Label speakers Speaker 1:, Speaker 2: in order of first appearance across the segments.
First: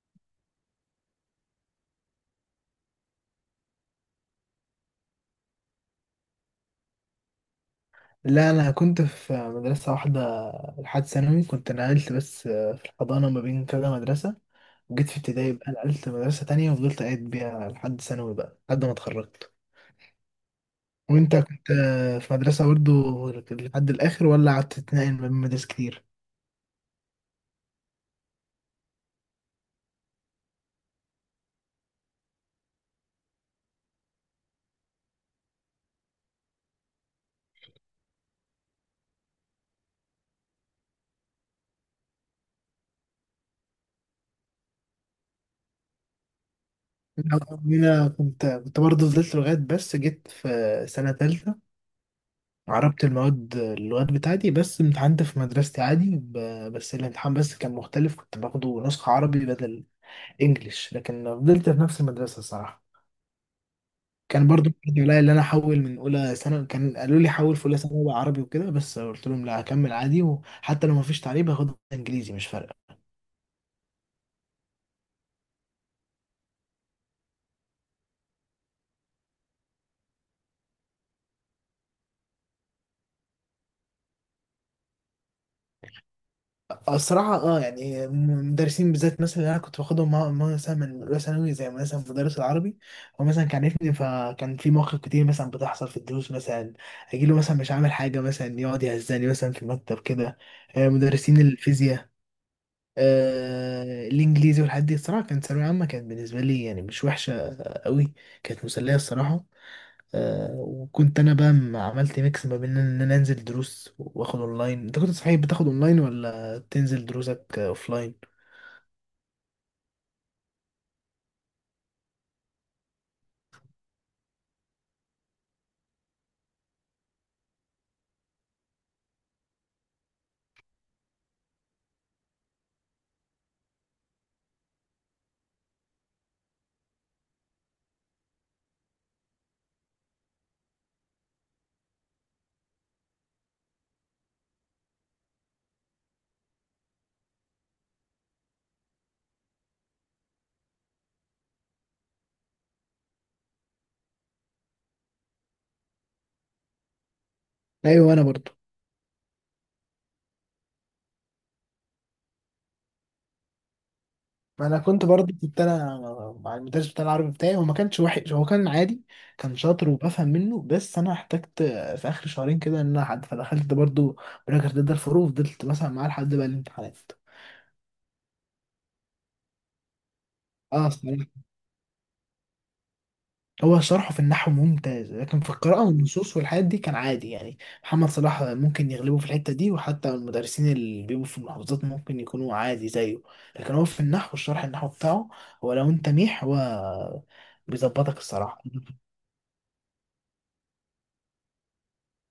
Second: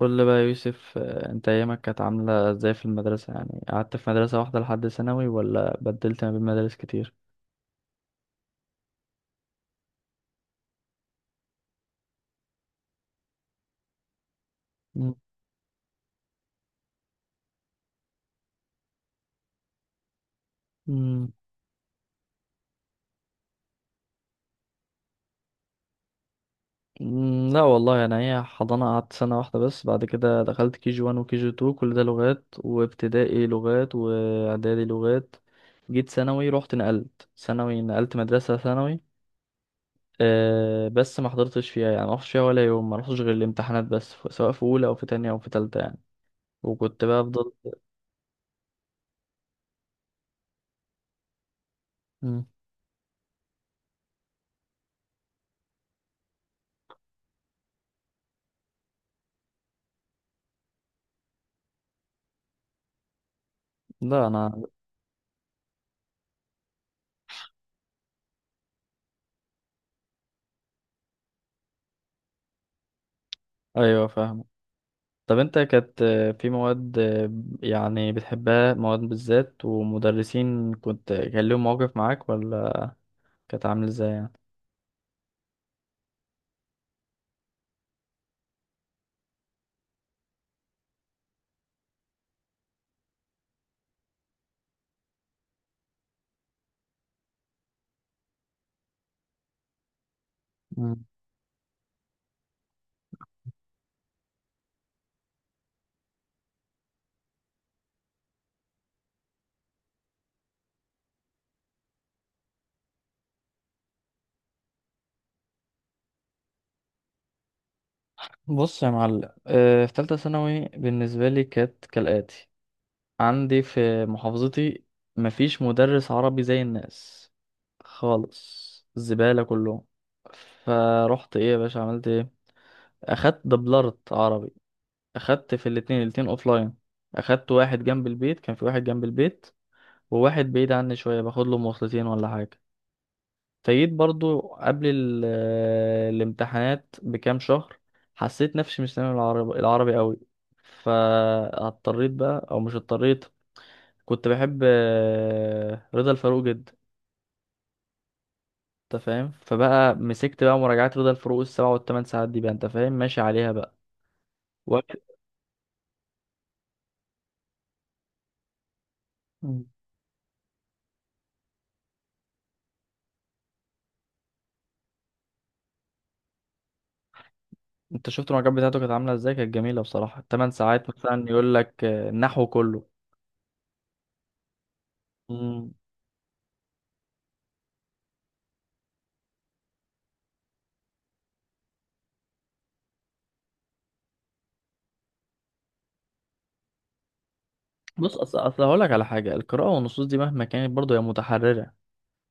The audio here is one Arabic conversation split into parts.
Speaker 1: قول لي بقى يا يوسف، انت ايامك كانت عاملة ازاي في المدرسة؟ يعني قعدت في مدرسة واحدة لحد ثانوي، ولا بدلت ما بين مدارس كتير؟
Speaker 2: لا، انا كنت في مدرسه واحده لحد ثانوي. كنت نقلت بس في الحضانه ما بين كذا مدرسه. وجيت
Speaker 1: مم.
Speaker 2: في ابتدائي بقى نقلت مدرسه تانية وفضلت قاعد بيها لحد ثانوي بقى لحد ما اتخرجت.
Speaker 1: مم.
Speaker 2: وانت كنت في مدرسه برضو لحد الاخر، ولا قعدت تتنقل ما بين مدارس كتير؟
Speaker 1: لا والله، انا هي حضانة قعدت سنة واحدة بس، بعد كده دخلت كي جي 1 وكي جي 2، كل ده لغات، وابتدائي لغات، واعدادي لغات. جيت ثانوي رحت نقلت، ثانوي نقلت مدرسة ثانوي. أه بس ما حضرتش فيها، يعني ما رحتش فيها ولا يوم، ما رحتش غير الامتحانات بس، سواء في اولى او في تانية او في تالتة يعني. وكنت بقى افضل.
Speaker 2: انا كنت برضو فضلت لغايه، بس جيت في سنه تالتة.
Speaker 1: مم.
Speaker 2: عربت المواد اللغات بتاعتي، بس امتحنت في مدرستي عادي، بس الامتحان بس كان مختلف، كنت باخده نسخة عربي بدل انجليش، لكن فضلت في نفس المدرسه الصراحه.
Speaker 1: لا
Speaker 2: كان
Speaker 1: انا.
Speaker 2: برضو عليا اللي انا احول من اولى ثانوي، كان قالوا لي حول في اولى ثانوي بقى عربي وكده، بس قلت لهم لا، هكمل عادي، وحتى لو ما فيش تعليم هاخد انجليزي مش فارقه.
Speaker 1: ايوه فاهم. طب انت كانت في مواد يعني بتحبها، مواد بالذات، ومدرسين كنت كان لهم مواقف معاك ولا، كانت عامل ازاي يعني؟
Speaker 2: الصراحه يعني مدرسين بالذات مثلا اللي انا كنت باخدهم مثلا من اولى ثانوي زي مثلا مدرس العربي. هو مثلا كان عارفني، فكان في مواقف كتير مثلا بتحصل في الدروس مثلا. اجي له مثلا مش عامل حاجه، مثلا يقعد يهزني مثلا في المكتب كده.
Speaker 1: مم.
Speaker 2: مدرسين الفيزياء، الانجليزي والحاجات دي، الصراحه كانت ثانويه عامه، كانت بالنسبه لي يعني مش وحشه قوي. كانت مسليه الصراحه. وكنت انا بقى عملت ميكس ما بين ان انا انزل دروس واخد اونلاين. انت كنت صحيح بتاخد اونلاين ولا تنزل دروسك اوفلاين؟
Speaker 1: بص يا معلم، في تالتة ثانوي بالنسبة لي كانت كالآتي: عندي في محافظتي مفيش مدرس عربي زي الناس خالص، الزبالة كلهم. فروحت، ايه يا باشا، عملت ايه؟ اخدت دبلرت عربي، اخدت في الاتنين، الاتنين اوفلاين. اخدت واحد جنب البيت، كان في واحد جنب البيت، وواحد بعيد عني شوية باخد له مواصلتين ولا حاجة. فجيت برضو قبل الامتحانات بكام شهر، حسيت نفسي مش سامع العربي، العربي قوي. فاضطريت بقى، او مش اضطريت، كنت بحب رضا الفاروق جدا،
Speaker 2: ايوه، انا برضو.
Speaker 1: انت فاهم. فبقى مسكت بقى مراجعات رضا الفاروق السبع والثمان ساعات دي، بقى انت فاهم ماشي عليها بقى
Speaker 2: ما انا كنت
Speaker 1: وقت.
Speaker 2: برضو كنت انا مع المدرس بتاع العربي بتاعي، هو ما كانش وحش، هو كان عادي. كان
Speaker 1: مم.
Speaker 2: شاطر وبفهم منه، بس انا احتجت في اخر شهرين كده ان انا حد، فدخلت برضو براجر ضد الفروق، فضلت مثلا معاه لحد بقى الامتحانات.
Speaker 1: انت شفت المراجعات بتاعته كانت عامله ازاي؟ كانت جميله بصراحه، الثمان ساعات
Speaker 2: اه،
Speaker 1: مثلا يقول لك النحو كله.
Speaker 2: هو شرحه في النحو ممتاز، لكن في القراءة والنصوص والحاجات دي كان عادي يعني. محمد صلاح ممكن يغلبه في الحتة دي، وحتى المدرسين اللي بيبقوا في المحافظات ممكن يكونوا عادي زيه. لكن هو في النحو، الشرح النحو بتاعه، هو لو انت ميح هو
Speaker 1: بص،
Speaker 2: بيظبطك
Speaker 1: اصل
Speaker 2: الصراحة.
Speaker 1: اصل هقول لك على حاجه، القراءه والنصوص دي مهما كانت برضه هي متحرره،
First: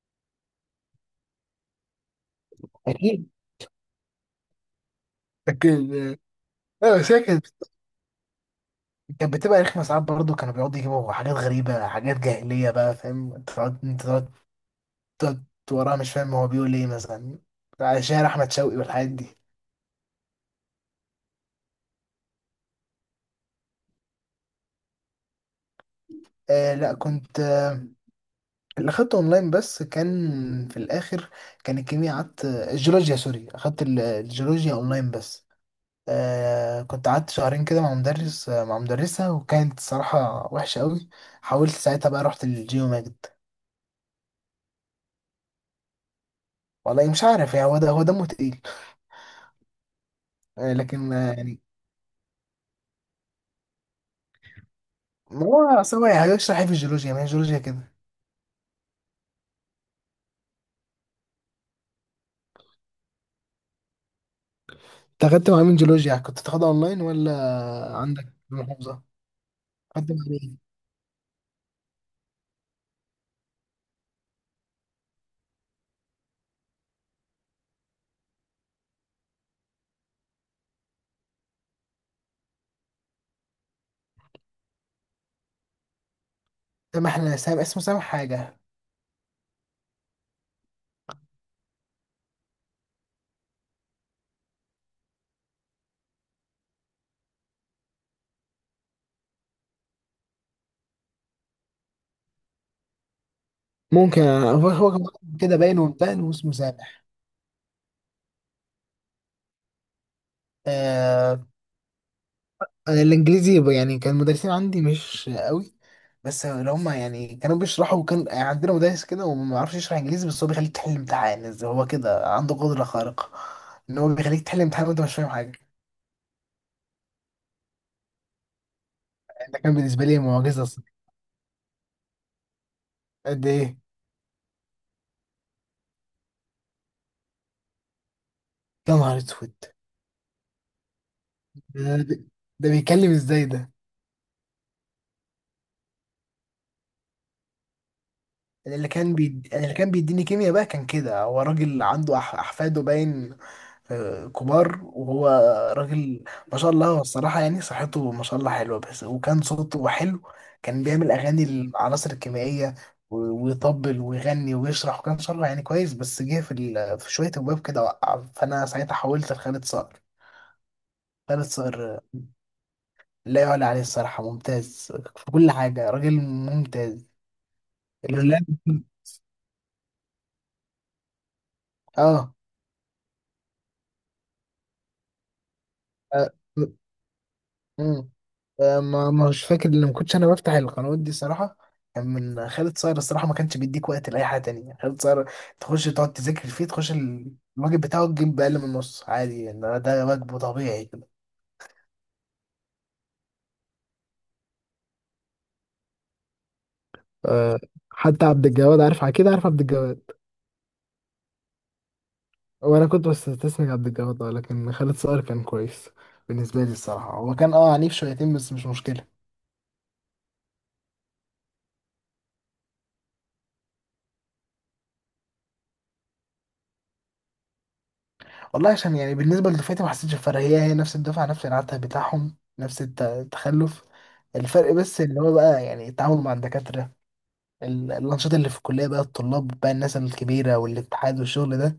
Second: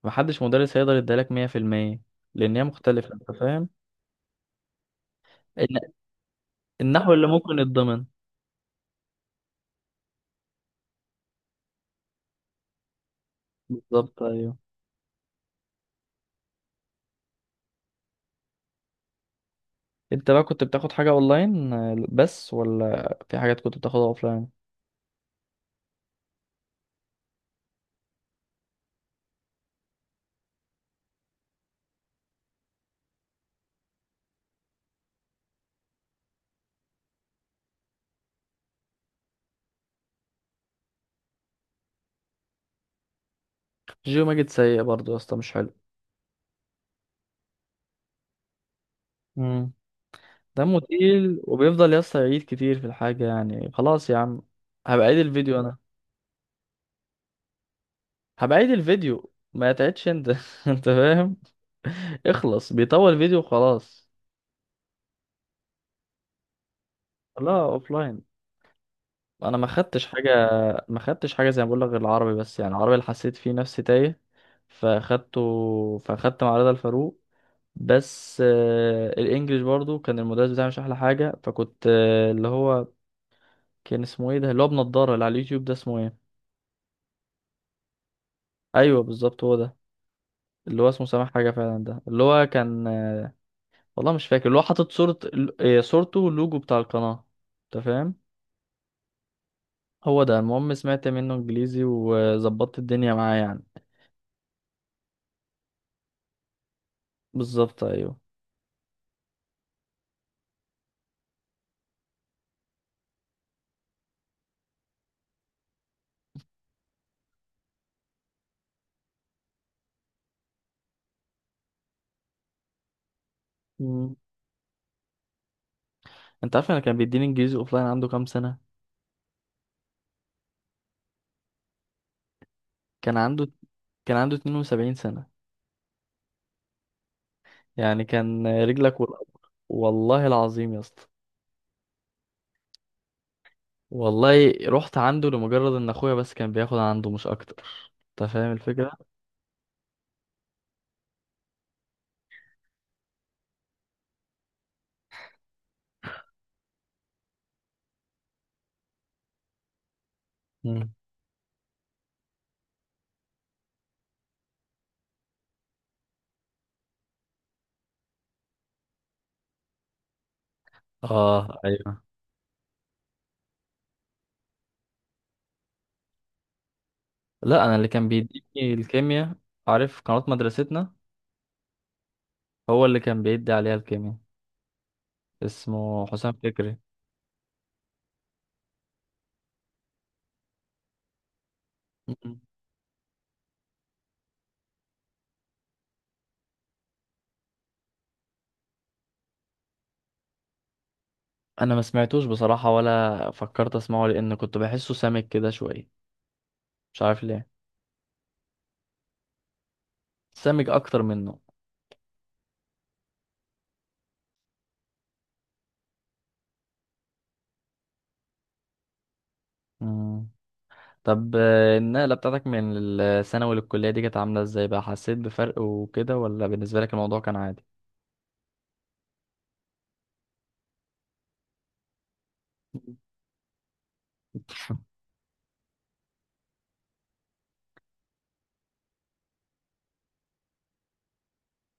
Speaker 1: محدش مدرس هيقدر يديلك 100%، لان هي مختلفه،
Speaker 2: أكيد.
Speaker 1: انت فاهم. الن-
Speaker 2: لكن اه
Speaker 1: النحو اللي
Speaker 2: ساكن،
Speaker 1: ممكن يتضمن.
Speaker 2: كانت بتبقى رخمة ساعات برضه، كانوا بيقعدوا يجيبوا حاجات غريبة، حاجات جاهلية بقى فاهم، انت تقعد انت
Speaker 1: بالظبط
Speaker 2: تقعد
Speaker 1: ايوه.
Speaker 2: تقعد وراها مش فاهم هو بيقول ايه، مثلا شاعر أحمد شوقي والحاجات دي.
Speaker 1: انت بقى كنت بتاخد حاجه اونلاين بس، ولا في حاجات كنت بتاخدها اوفلاين؟
Speaker 2: لا، كنت اللي اخدته اونلاين بس كان في الاخر، كان الكيمياء، قعدت الجيولوجيا، سوري، اخدت الجيولوجيا اونلاين بس. كنت قعدت شهرين كده مع مدرس، مع مدرسة، وكانت صراحة وحشة قوي. حاولت ساعتها بقى رحت للجيو ماجد.
Speaker 1: جيو ماجد سيء برضه يا اسطى، مش حلو.
Speaker 2: والله مش عارف يعني، هو ده هو دمه تقيل.
Speaker 1: امم دمه
Speaker 2: لكن
Speaker 1: تقيل،
Speaker 2: يعني.
Speaker 1: وبيفضل يا اسطى يعيد كتير في الحاجه، يعني خلاص يا عم، هبقى عيد
Speaker 2: ما
Speaker 1: الفيديو انا.
Speaker 2: هو أصل هو يعني هيشرح ايه في الجيولوجيا؟ ما هي الجيولوجيا كده.
Speaker 1: هبقى عيد الفيديو، ما تعيدش انت انت فاهم. اخلص، بيطول فيديو خلاص.
Speaker 2: انت اخدت مع مين جيولوجيا يعني؟ كنت تاخدها اونلاين ولا
Speaker 1: لا اوف لاين.
Speaker 2: عندك في المحافظة؟
Speaker 1: انا ما خدتش
Speaker 2: اخدت مع
Speaker 1: حاجه.
Speaker 2: مين؟
Speaker 1: ما خدتش حاجه زي ما بقول لك غير العربي بس، يعني العربي اللي حسيت فيه نفسي تايه فاخدته، فاخدت مع رضا الفاروق بس. الانجليش برضو كان المدرس بتاعي مش احلى حاجه، فكنت اللي هو كان اسمه ايه ده؟ اللي هو بنضاره اللي على اليوتيوب ده، اسمه ايه؟
Speaker 2: سامح، اسمه سامح حاجة.
Speaker 1: ايوه بالظبط هو ده، اللي هو اسمه سامح حاجه فعلا. ده اللي هو كان والله مش فاكر، اللي هو حاطط صوره، صورته واللوجو بتاع القناه، انت فاهم. هو ده المهم، سمعت منه انجليزي وظبطت الدنيا معاه يعني.
Speaker 2: ممكن هو كان كده باين ومتان واسمه سامح.
Speaker 1: بالظبط ايوه.
Speaker 2: آه انا الانجليزي، يعني كان المدرسين عندي مش قوي. بس اللي هم يعني كانوا بيشرحوا، كان يعني عندنا مدرس كده وما يعرفش يشرح انجليزي، بس هو بيخليك تحل امتحان إزاي، هو كده عنده قدرة خارقة. ان
Speaker 1: مم.
Speaker 2: هو بيخليك تحل امتحان وانت مش فاهم حاجة.
Speaker 1: انت عارف، انا كان بيديني انجليزي اوفلاين عنده كام سنة؟
Speaker 2: يعني ده كان بالنسبة لي معجزة الصراحة.
Speaker 1: كان
Speaker 2: قد
Speaker 1: عنده
Speaker 2: ايه؟
Speaker 1: كان عنده 72 سنة، يعني كان
Speaker 2: يا
Speaker 1: رجلك
Speaker 2: نهار
Speaker 1: والقبر،
Speaker 2: اسود!
Speaker 1: والله العظيم يا اسطى.
Speaker 2: ده ده بيتكلم ازاي ده؟
Speaker 1: والله رحت عنده لمجرد ان اخويا بس كان بياخد عنده، مش اكتر، انت فاهم الفكرة.
Speaker 2: أنا اللي كان بيديني كيمياء بقى، كان كده، هو راجل عنده احفاده باين، كبار، وهو راجل ما شاء الله. هو الصراحة يعني صحته ما شاء الله حلوة، بس وكان صوته حلو. كان
Speaker 1: مم.
Speaker 2: بيعمل أغاني للعناصر الكيميائية و- ويطبل ويغني ويشرح، وكان شرح يعني كويس، بس جه في، في شوية أبواب كده وقع، فأنا ساعتها حولت لخالد صقر. خالد
Speaker 1: اه
Speaker 2: صقر،
Speaker 1: ايوه.
Speaker 2: لا يعلى عليه الصراحة، ممتاز في كل حاجة، راجل ممتاز.
Speaker 1: لا انا اللي كان
Speaker 2: الولاد.
Speaker 1: بيديني الكيمياء، عارف قناة مدرستنا؟
Speaker 2: اه
Speaker 1: هو اللي كان بيدي عليها الكيمياء، اسمه حسام فكري.
Speaker 2: مم. ما مش فاكر ان ما كنتش انا بفتح القنوات دي صراحه. كان
Speaker 1: مم.
Speaker 2: من خالد صاير الصراحه، ما كانش بيديك وقت لاي حاجه تانية خالد صاير. تخش تقعد تذاكر فيه، تخش الواجب بتاعه تجيب باقل من النص عادي يعني، ده واجبه طبيعي كده.
Speaker 1: انا ما سمعتوش بصراحة، ولا فكرت اسمعه، لان كنت بحسه سامج كده شوية، مش عارف ليه.
Speaker 2: آه، حتى عبد الجواد، عارف، اكيد عارف عبد الجواد.
Speaker 1: سامج اكتر منه.
Speaker 2: وانا كنت بستسمع عبد الجواد، لكن خالد صقر كان كويس. بالنسبه لي الصراحه، هو كان عنيف شويتين بس مش مشكله.
Speaker 1: مم. طب النقلة بتاعتك من الثانوي للكلية دي كانت عاملة ازاي بقى؟ حسيت بفرق وكده، ولا بالنسبة لك الموضوع كان عادي؟
Speaker 2: والله عشان يعني بالنسبة لدفعتي ما حسيتش بفرق، هي نفس الدفعة، نفس العته بتاعهم، نفس التخلف. الفرق بس اللي هو بقى يعني التعامل مع الدكاترة، الأنشطة اللي في الكلية بقى، الطلاب بقى، الناس الكبيرة والاتحاد والشغل ده.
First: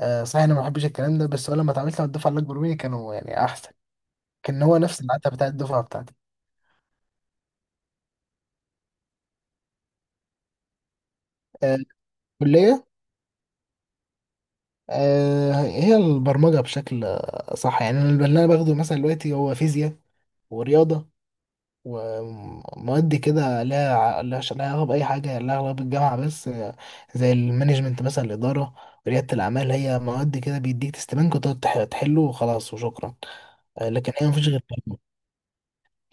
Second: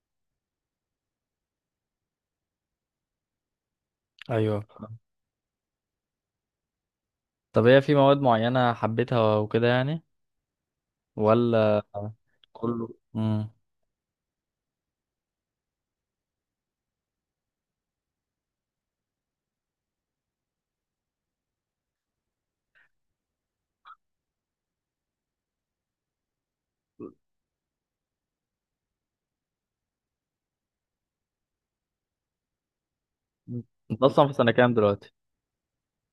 Speaker 2: صحيح، أنا ما بحبش الكلام ده، بس هو لما اتعاملت مع الدفعة اللي أكبر مني كانوا يعني أحسن.
Speaker 1: ايوه.
Speaker 2: كان هو نفس العته بتاع الدفعة بتاعتي.
Speaker 1: طب هي في مواد معينة حبيتها وكده يعني،
Speaker 2: آه،
Speaker 1: ولا
Speaker 2: الكلية
Speaker 1: كله؟ مم.
Speaker 2: هي البرمجة بشكل صح يعني. أنا اللي أنا باخده مثلا دلوقتي هو فيزياء ورياضة ومواد كده لها علاقة بأي حاجة، لها علاقة بالجامعة بس زي المانجمنت مثلا الإدارة، ريادة الأعمال، هي مواد كده بيديك تستبانك وتقعد تحله وخلاص وشكرا.
Speaker 1: انت
Speaker 2: لكن هي
Speaker 1: اصلا في
Speaker 2: مفيش
Speaker 1: سنة
Speaker 2: غير
Speaker 1: كام
Speaker 2: كده.
Speaker 1: دلوقتي؟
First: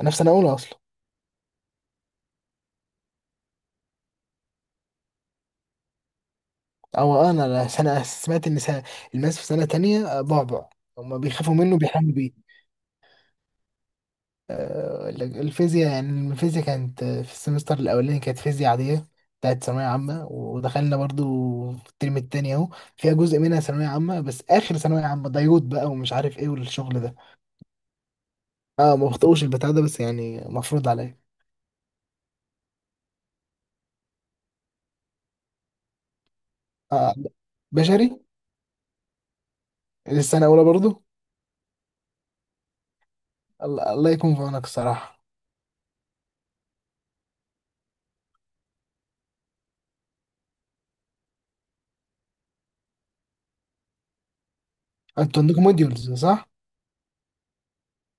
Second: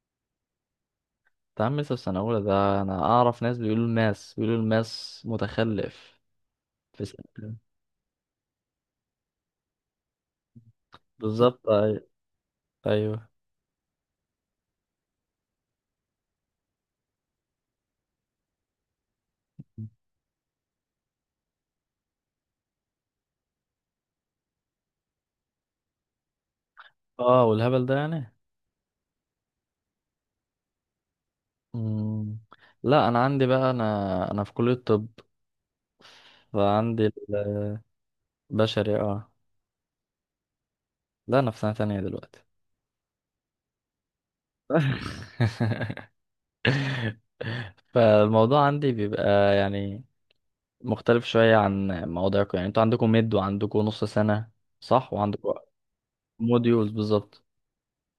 Speaker 2: أنا في سنة أولى أصلا.
Speaker 1: انت عم لسه في سنة أولى؟ ده أنا أعرف ناس بيقولوا الماس، بيقولوا الماس متخلف في
Speaker 2: أو أنا
Speaker 1: سنة.
Speaker 2: سنة، سمعت إن سنة الماس في سنة تانية، بعبع. هما بيخافوا
Speaker 1: بالظبط
Speaker 2: منه،
Speaker 1: أيوه.
Speaker 2: بيحلموا.
Speaker 1: أيوه.
Speaker 2: الفيزياء يعني، الفيزياء كانت في السمستر الأولاني كانت فيزياء عادية بتاعت ثانوية عامة، ودخلنا برضو في الترم التاني أهو، فيها جزء منها ثانوية عامة، بس آخر ثانوية عامة ديود بقى ومش عارف إيه والشغل ده.
Speaker 1: أه والهبل ده يعني.
Speaker 2: أه، ما بخطئوش البتاع ده بس يعني مفروض عليا.
Speaker 1: مم. لا انا عندي بقى، انا في كلية الطب، فعندي
Speaker 2: أه، بشري.
Speaker 1: البشري اه.
Speaker 2: السنة الأولى برضو.
Speaker 1: لا انا في سنة تانية دلوقتي.
Speaker 2: الله، الله يكون في عونك الصراحة.
Speaker 1: فالموضوع عندي بيبقى يعني مختلف شوية عن مواضيعكم، يعني انتوا عندكم ميد وعندكم نص سنة صح،
Speaker 2: أنتوا
Speaker 1: وعندكم
Speaker 2: عندكم موديولز صح؟
Speaker 1: موديولز بالظبط.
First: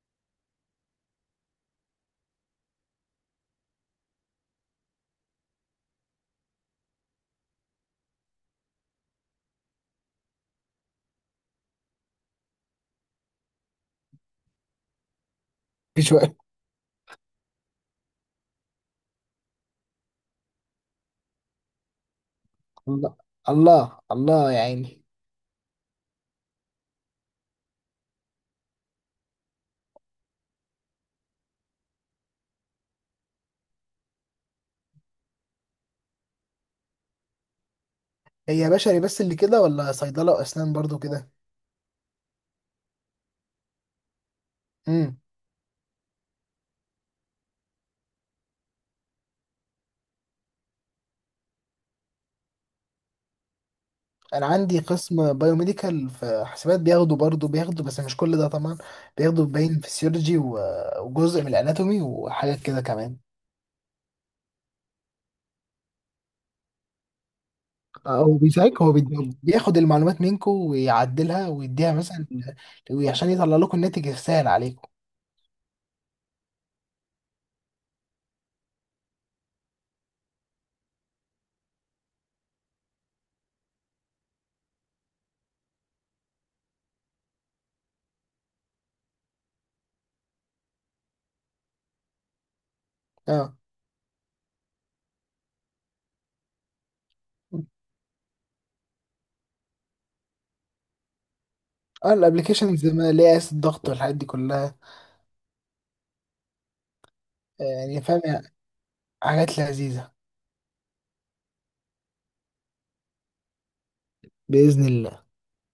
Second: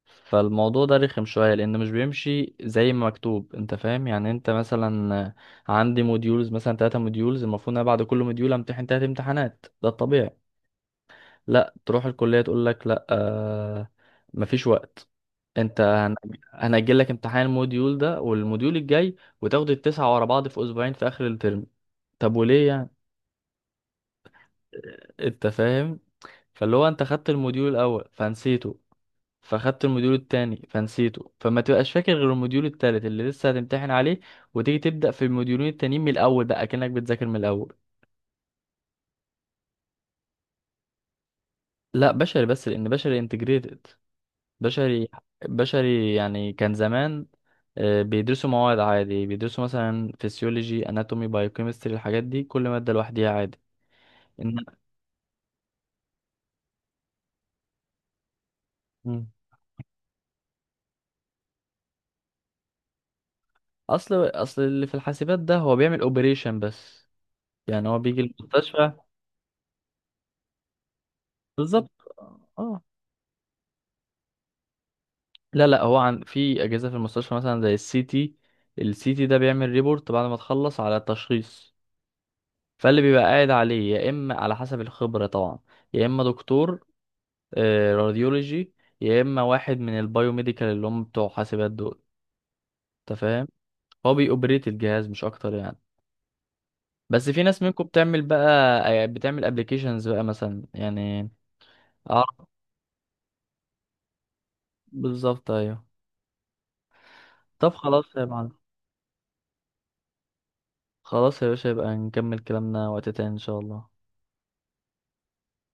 Speaker 1: فالموضوع ده رخم شوية، لأن مش بيمشي زي ما مكتوب، أنت فاهم يعني. أنت مثلا عندي موديولز مثلا 3 موديولز، المفروض أنا بعد كل موديول أمتحن 3 امتحانات، ده الطبيعي. لا، تروح الكلية تقول لك لا، آه مفيش وقت، انت
Speaker 2: في شوية.
Speaker 1: هنأجل لك امتحان الموديول ده والموديول الجاي، وتاخد التسعة ورا بعض في اسبوعين في اخر الترم. طب وليه يعني؟
Speaker 2: الله الله الله يا عيني.
Speaker 1: انت فاهم. فاللي هو انت خدت الموديول الاول فنسيته، فخدت الموديول التاني فنسيته، فما تبقاش فاكر غير الموديول التالت اللي لسه هتمتحن عليه، وتيجي تبدأ في الموديولين التانيين من الاول بقى كأنك بتذاكر من الاول.
Speaker 2: هي بشري بس اللي كده ولا صيدلة وأسنان برضو كده؟
Speaker 1: لا بشري بس، لان بشري انتجريتد. بشري
Speaker 2: امم.
Speaker 1: بشري يعني كان زمان بيدرسوا مواد عادي، بيدرسوا مثلا فسيولوجي اناتومي بايوكيمستري الحاجات دي، كل مادة لوحديها عادي.
Speaker 2: انا
Speaker 1: إن
Speaker 2: عندي قسم بايوميديكال في حسابات، بياخدوا برضه بياخدوا بس مش كل ده طبعا.
Speaker 1: مم.
Speaker 2: بياخدوا باين فسيولوجي وجزء من الاناتومي وحاجات كده كمان.
Speaker 1: اصل اللي في الحاسبات ده هو بيعمل اوبريشن بس، يعني هو بيجي
Speaker 2: هو بيساعدك، هو
Speaker 1: المستشفى.
Speaker 2: بياخد المعلومات منكم ويعدلها
Speaker 1: بالظبط
Speaker 2: ويديها مثلا،
Speaker 1: اه.
Speaker 2: عشان يطلع لكم الناتج السهل عليكم.
Speaker 1: لا لا، هو عن في اجهزه في المستشفى، مثلا زي السي تي ده بيعمل ريبورت بعد ما تخلص على التشخيص، فاللي بيبقى قاعد عليه يا اما على حسب الخبره طبعا، يا اما دكتور راديولوجي، يا اما واحد من البايوميديكال اللي هم بتوع حاسبات دول، انت فاهم.
Speaker 2: اه.
Speaker 1: هو بيوبريت الجهاز مش اكتر يعني. بس في ناس منكم بتعمل بقى بتعمل ابلكيشنز بقى مثلا يعني.
Speaker 2: اه،
Speaker 1: اعرف.
Speaker 2: الابلكيشنز اللي هي قياس الضغط والحاجات دي كلها.
Speaker 1: بالظبط ايوه. طب
Speaker 2: يعني
Speaker 1: خلاص
Speaker 2: فاهم
Speaker 1: يا
Speaker 2: يعني،
Speaker 1: معلم.
Speaker 2: حاجات لذيذة.
Speaker 1: خلاص يا باشا، يبقى نكمل كلامنا وقت تاني ان شاء الله.
Speaker 2: بإذن الله.